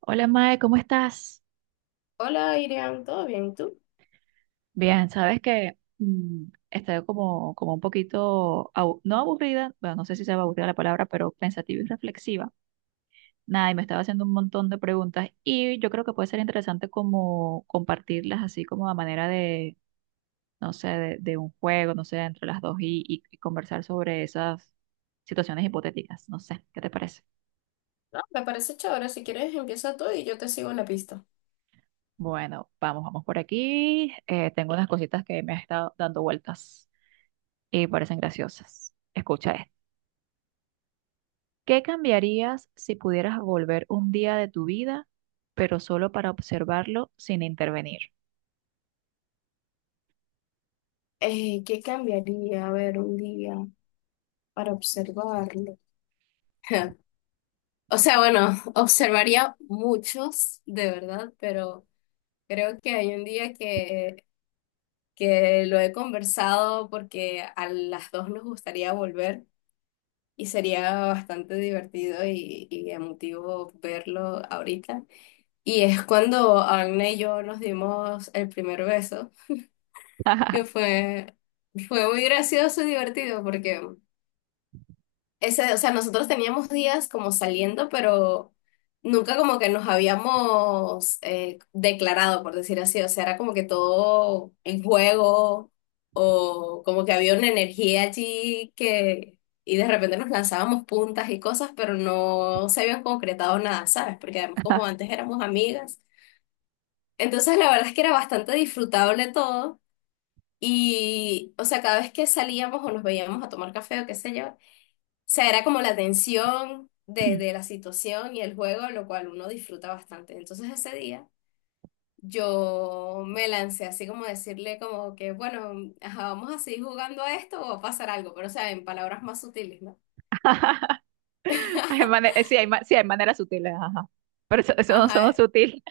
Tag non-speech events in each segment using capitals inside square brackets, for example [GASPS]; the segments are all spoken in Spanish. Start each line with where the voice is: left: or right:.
right: Hola Mae, ¿cómo estás?
left: Hola, Irian, ¿todo bien? ¿Tú?
right: Bien, sabes que estoy como, como un poquito, no aburrida, bueno, no sé si se va aburrida la palabra, pero pensativa y reflexiva. Nada, y me estaba haciendo un montón de preguntas y yo creo que puede ser interesante como compartirlas así como a manera no sé, de un juego, no sé, entre las dos y conversar sobre esas situaciones hipotéticas. No sé, ¿qué te parece?
left: No, me parece chévere. Si quieres, empieza tú y yo te sigo en la pista.
right: Bueno, vamos por aquí. Tengo unas cositas que me han estado dando vueltas y parecen graciosas. Escucha esto. ¿Qué cambiarías si pudieras volver un día de tu vida, pero solo para observarlo sin intervenir?
left: ¿Qué cambiaría? A ver, un día para observarlo. [LAUGHS] O sea, bueno, [LAUGHS] observaría muchos, de verdad, pero creo que hay un día que lo he conversado porque a las dos nos gustaría volver y sería bastante divertido y emotivo verlo ahorita. Y es cuando Agnes y yo nos dimos el primer beso.
right: [CLEARS THROAT]
left: que fue, Fue muy gracioso y divertido porque ese, o sea, nosotros teníamos días como saliendo, pero nunca como que nos habíamos declarado, por decir así, o sea, era como que todo en juego o como que había una energía allí que... Y de repente nos lanzábamos puntas y cosas, pero no se habían concretado nada, ¿sabes? Porque además como
right: [LAUGHS]
left: antes éramos amigas. Entonces la verdad es que era bastante disfrutable todo. Y, o sea, cada vez que salíamos o nos veíamos a tomar café o qué sé yo, o sea, era como la tensión de la situación y el juego, lo cual uno disfruta bastante. Entonces ese día yo me lancé así como a decirle como que, bueno, ajá, vamos a seguir jugando a esto o va a pasar algo, pero o sea, en palabras más sutiles, ¿no?
right: Sí, sí, hay maneras sutiles, ajá. Pero eso no son
left: Ajá.
right: sutil.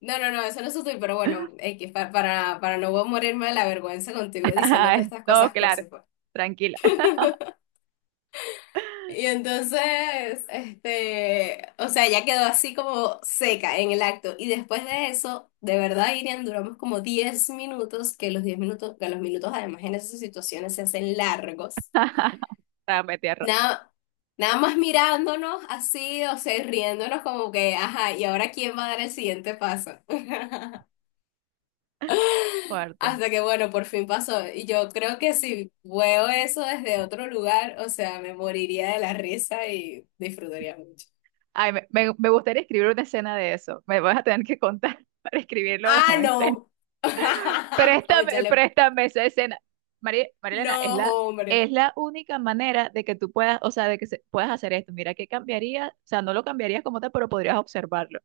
left: No, no, no, eso no es sutil, pero bueno, X, para no morirme de la vergüenza contigo
right: [LAUGHS]
left: diciendo
right: Ay,
left: todas estas
right: no,
left: cosas
right: claro.
left: cursi.
right: Tranquila. [LAUGHS]
left: Y entonces, este, o sea, ya quedó así como seca en el acto. Y después de eso, de verdad, Irian, duramos como 10 minutos, que los 10 minutos, que los minutos además en esas situaciones se hacen largos.
right: Dame tierra.
left: Nada, nada más mirándonos así, o sea, riéndonos como que, ajá, ¿y ahora quién va a dar el siguiente paso? [LAUGHS]
right: Cuarto.
left: Hasta que, bueno, por fin pasó. Y yo creo que si veo eso desde otro lugar, o sea, me moriría de la risa y disfrutaría mucho.
right: Ay, me gustaría escribir una escena de eso. Me vas a tener que contar [LAUGHS] para escribirlo [LAUGHS]
left: Ah,
right: en escena.
left: no. [LAUGHS] Cónchale.
right: Préstame esa escena. María, Marilena,
left: No, hombre.
right: es la única manera de que tú puedas, o sea, puedas hacer esto. Mira, ¿qué cambiaría? O sea, no lo cambiarías como tal, pero podrías observarlo,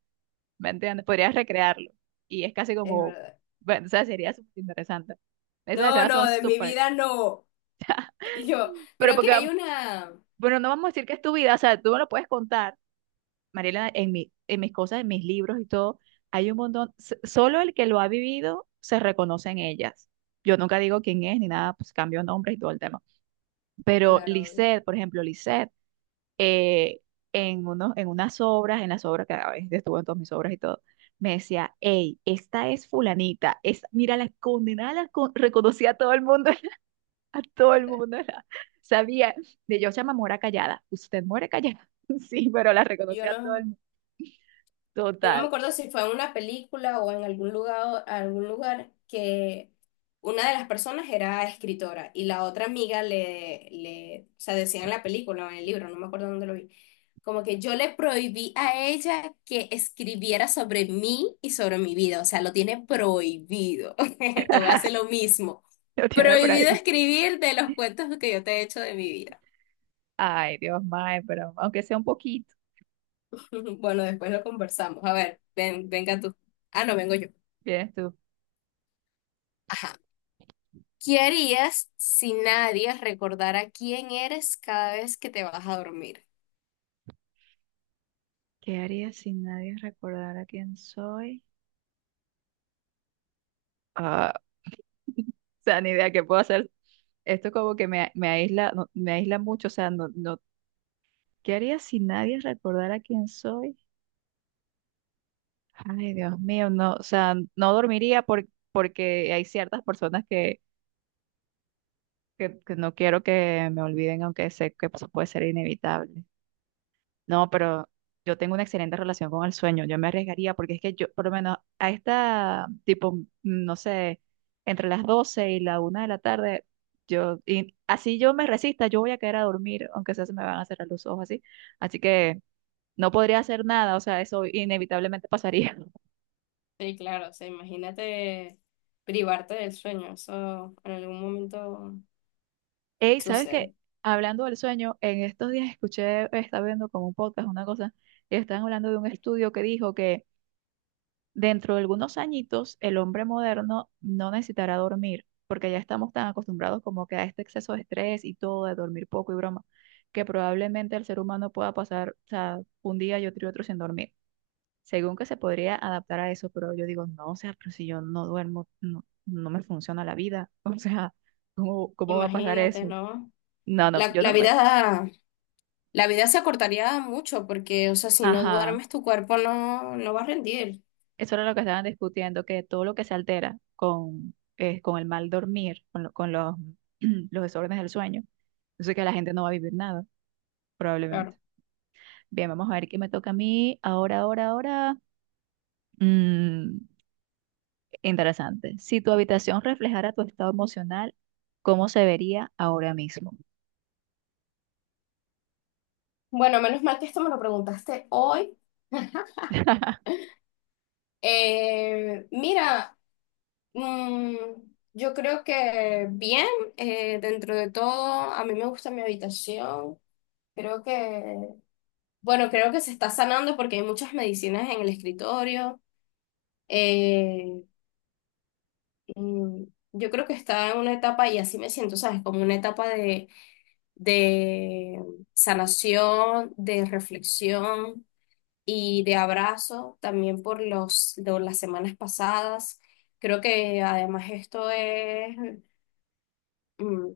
right: ¿me entiendes? Podrías recrearlo. Y es casi
left: Es
right: como,
left: verdad.
right: bueno, o sea, sería súper interesante. Esas
left: No,
right: escenas
left: no,
right: son
left: de mi
right: súper,
left: vida no.
right: [LAUGHS]
left: Yo
right: pero
left: creo que
right: porque,
left: hay una.
right: bueno, no vamos a decir que es tu vida, o sea, tú no lo puedes contar, Mariela, en mis cosas, en mis libros y todo, hay un montón, solo el que lo ha vivido se reconoce en ellas. Yo nunca digo quién es ni nada, pues cambio nombres y todo el tema. Pero
left: Claro.
right: Lisette, por ejemplo, Lisette, eh, en unas obras, en las obras que a veces estuvo en todas mis obras y todo, me decía, hey, esta es fulanita, es, mira, la condenada reconocía a todo el mundo, [LAUGHS] a todo el mundo, [LAUGHS] sabía, de yo se llama Mora Callada, usted muere callada, [LAUGHS] sí, pero la
left: Yo
right: reconocía a todo
left: no.
right: el mundo.
left: Yo no
right: Total.
left: me acuerdo si fue en una película o en algún lugar que una de las personas era escritora y la otra amiga o sea, decía en la película o en el libro, no me acuerdo dónde lo vi, como que yo le prohibí a ella que escribiera sobre mí y sobre mi vida, o sea, lo tiene prohibido. [LAUGHS] Te voy a hacer lo mismo.
right: [LAUGHS] Lo tiene por
left: Prohibido
right: ahí.
left: escribir de los cuentos que yo te he hecho de mi vida.
right: Ay, Dios mío, pero aunque sea un poquito,
left: [LAUGHS] Bueno, después lo conversamos. A ver, ven, venga tú. Ah, no, vengo yo.
right: vienes tú.
left: Ajá. ¿Qué harías si nadie recordara quién eres cada vez que te vas a dormir?
right: ¿Qué haría si nadie recordara quién soy? Ah, o sea, ni idea qué puedo hacer. Esto como que me aísla, no, me aísla mucho, o sea, no, no, ¿qué haría si nadie recordara quién soy? Ay, Dios mío, no, o sea, no dormiría porque hay ciertas personas que, que no quiero que me olviden, aunque sé que pues, puede ser inevitable. No, pero yo tengo una excelente relación con el sueño. Yo me arriesgaría porque es que yo, por lo menos a esta, tipo, no sé, entre las 12 y la una de la tarde, yo, y así yo me resista, yo voy a quedar a dormir, aunque sea se me van a cerrar los ojos así. Así que no podría hacer nada, o sea, eso inevitablemente pasaría. [LAUGHS]
left: Sí, claro, o sea, imagínate privarte del sueño, eso en algún momento
right: Ey, ¿sabes qué?
left: sucede.
right: Hablando del sueño, en estos días escuché, estaba viendo como un podcast, una cosa, y estaban hablando de un estudio que dijo que dentro de algunos añitos, el hombre moderno no necesitará dormir, porque ya estamos tan acostumbrados como que a este exceso de estrés y todo, de dormir poco y broma, que probablemente el ser humano pueda pasar, o sea, un día y otro sin dormir. Según que se podría adaptar a eso, pero yo digo, no, o sea, pero si yo no duermo, no, no me funciona la vida. [LAUGHS] O sea, ¿cómo va a pasar
left: Imagínate,
right: eso?
left: ¿no?
right: No, no,
left: La,
right: yo no
left: la
right: me...
left: vida, la vida se acortaría mucho porque, o sea, si no
right: Ajá.
left: duermes, tu cuerpo no va a rendir,
right: Eso era lo que estaban discutiendo, que todo lo que se altera con el mal dormir, con los, [CLEARS THROAT] los desórdenes del sueño, eso es que la gente no va a vivir nada, probablemente.
left: claro.
right: Bien, vamos a ver qué me toca a mí ahora. Mm, interesante. Si tu habitación reflejara tu estado emocional, ¿cómo se vería ahora mismo?
left: Bueno, menos mal que esto me lo preguntaste hoy. [LAUGHS] Mira, Mm, yo creo que bien, dentro de todo, a mí me gusta mi habitación. Creo que, bueno, creo que se está sanando porque hay muchas medicinas en el escritorio. Eh, mm, yo creo que está en una etapa, y así me siento, ¿sabes? Como una etapa de sanación, de reflexión y de abrazo también por los, de las semanas pasadas. Creo que además esto es... mm,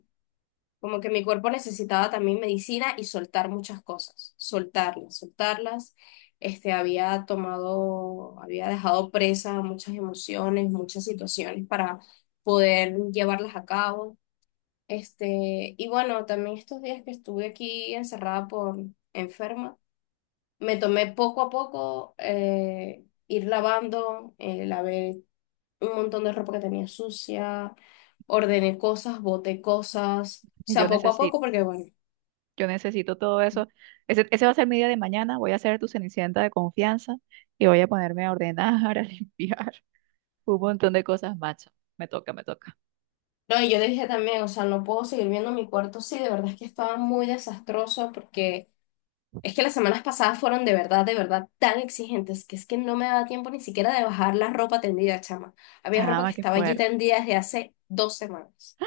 left: como que mi cuerpo necesitaba también medicina y soltar muchas cosas, soltarlas, soltarlas. Este, había dejado presa muchas emociones, muchas situaciones para poder llevarlas a cabo. Este, y bueno, también estos días que estuve aquí encerrada por enferma, me tomé poco a poco ir lavando, lavé un montón de ropa que tenía sucia, ordené cosas, boté cosas, o sea,
right: Yo
left: poco a poco,
right: necesito,
left: porque bueno.
right: yo necesito todo eso. Ese va a ser mi día de mañana. Voy a ser tu cenicienta de confianza y voy a ponerme a ordenar, [LAUGHS] a limpiar, un montón de cosas, macho. Me toca.
left: No, y yo dije también, o sea, no puedo seguir viendo mi cuarto. Sí, de verdad es que estaba muy desastroso porque es que las semanas pasadas fueron de verdad tan exigentes que es que no me daba tiempo ni siquiera de bajar la ropa tendida, chama. Había ropa que
right: Chama, qué
left: estaba allí
right: fuerte,
left: tendida desde hace 2 semanas.
right: [GASPS]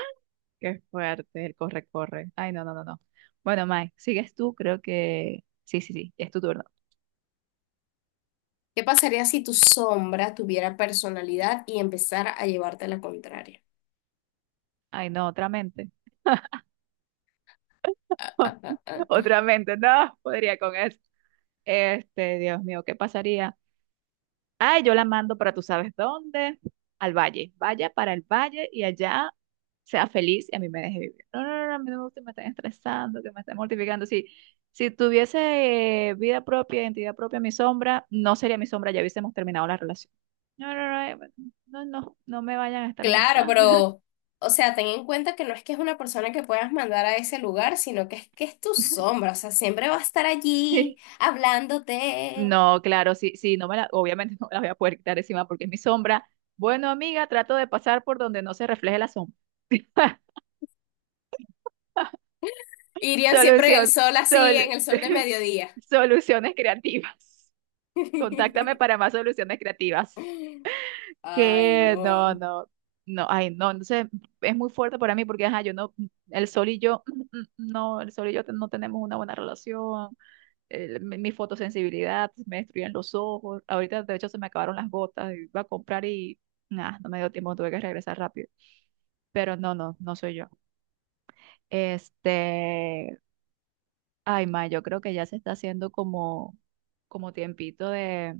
right: qué fuerte, el corre, corre. Ay, no, no, no, no. Bueno, Mike, sigues tú, creo que... Sí, sí, sí, es tu turno.
left: ¿Qué pasaría si tu sombra tuviera personalidad y empezara a llevarte la contraria?
right: Ay, no, otra mente. [LAUGHS]
left: [LAUGHS]
right: Otra mente, no, podría con eso. Este, Dios mío, ¿qué pasaría? Ay, yo la mando para tú sabes dónde, al valle. Vaya para el valle y allá sea feliz y a mí me deje vivir. No, no, no, no, a mí no me gusta que me estén estresando, que me estén mortificando. Si, si tuviese vida propia, identidad propia, mi sombra, no sería mi sombra, ya hubiésemos terminado la relación. No, no, no, no, no, no me vayan a estar
left: Claro,
right: molestando.
left: pero, o sea, ten en cuenta que no es que es una persona que puedas mandar a ese lugar, sino que es tu
right: [LAUGHS]
left: sombra, o sea, siempre va a estar allí
right: sí
left: hablándote.
right: No, claro, sí, sí, no me la, obviamente [LAUGHS] no me la voy a poder quitar encima porque es mi sombra. Bueno, amiga, trato de pasar por donde no se refleje la sombra. [LAUGHS]
left: Irían siempre en el
right: Solución,
left: sol así,
right: sol-
left: en el sol de
right: [LAUGHS]
left: mediodía.
right: soluciones creativas. Contáctame para
left: [LAUGHS]
right: más soluciones creativas.
left: Ay,
right: Que no,
left: no.
right: no, no, ay, no, entonces es muy fuerte para mí porque, ajá, yo no, el sol y yo, no, el sol y yo no tenemos una buena relación, mi fotosensibilidad, me destruyen los ojos, ahorita de hecho se me acabaron las gotas, iba a comprar y, nada, no me dio tiempo, tuve que regresar rápido, pero no, no, no soy yo. Este, ay, ma, yo creo que ya se está haciendo como, como tiempito de,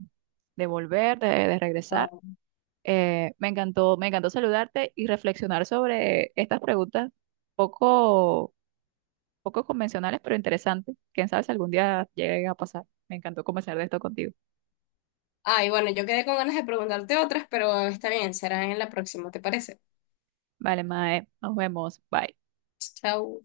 right: de regresar.
left: Ah.
right: Me encantó saludarte y reflexionar sobre estas preguntas poco, poco convencionales, pero interesantes. Quién sabe si algún día llegue a pasar. Me encantó conversar de esto contigo.
left: Ay, bueno, yo quedé con ganas de preguntarte otras, pero está bien, será en la próxima, ¿te parece?
right: Vale, Mae, nos vemos. Bye.
left: Chao.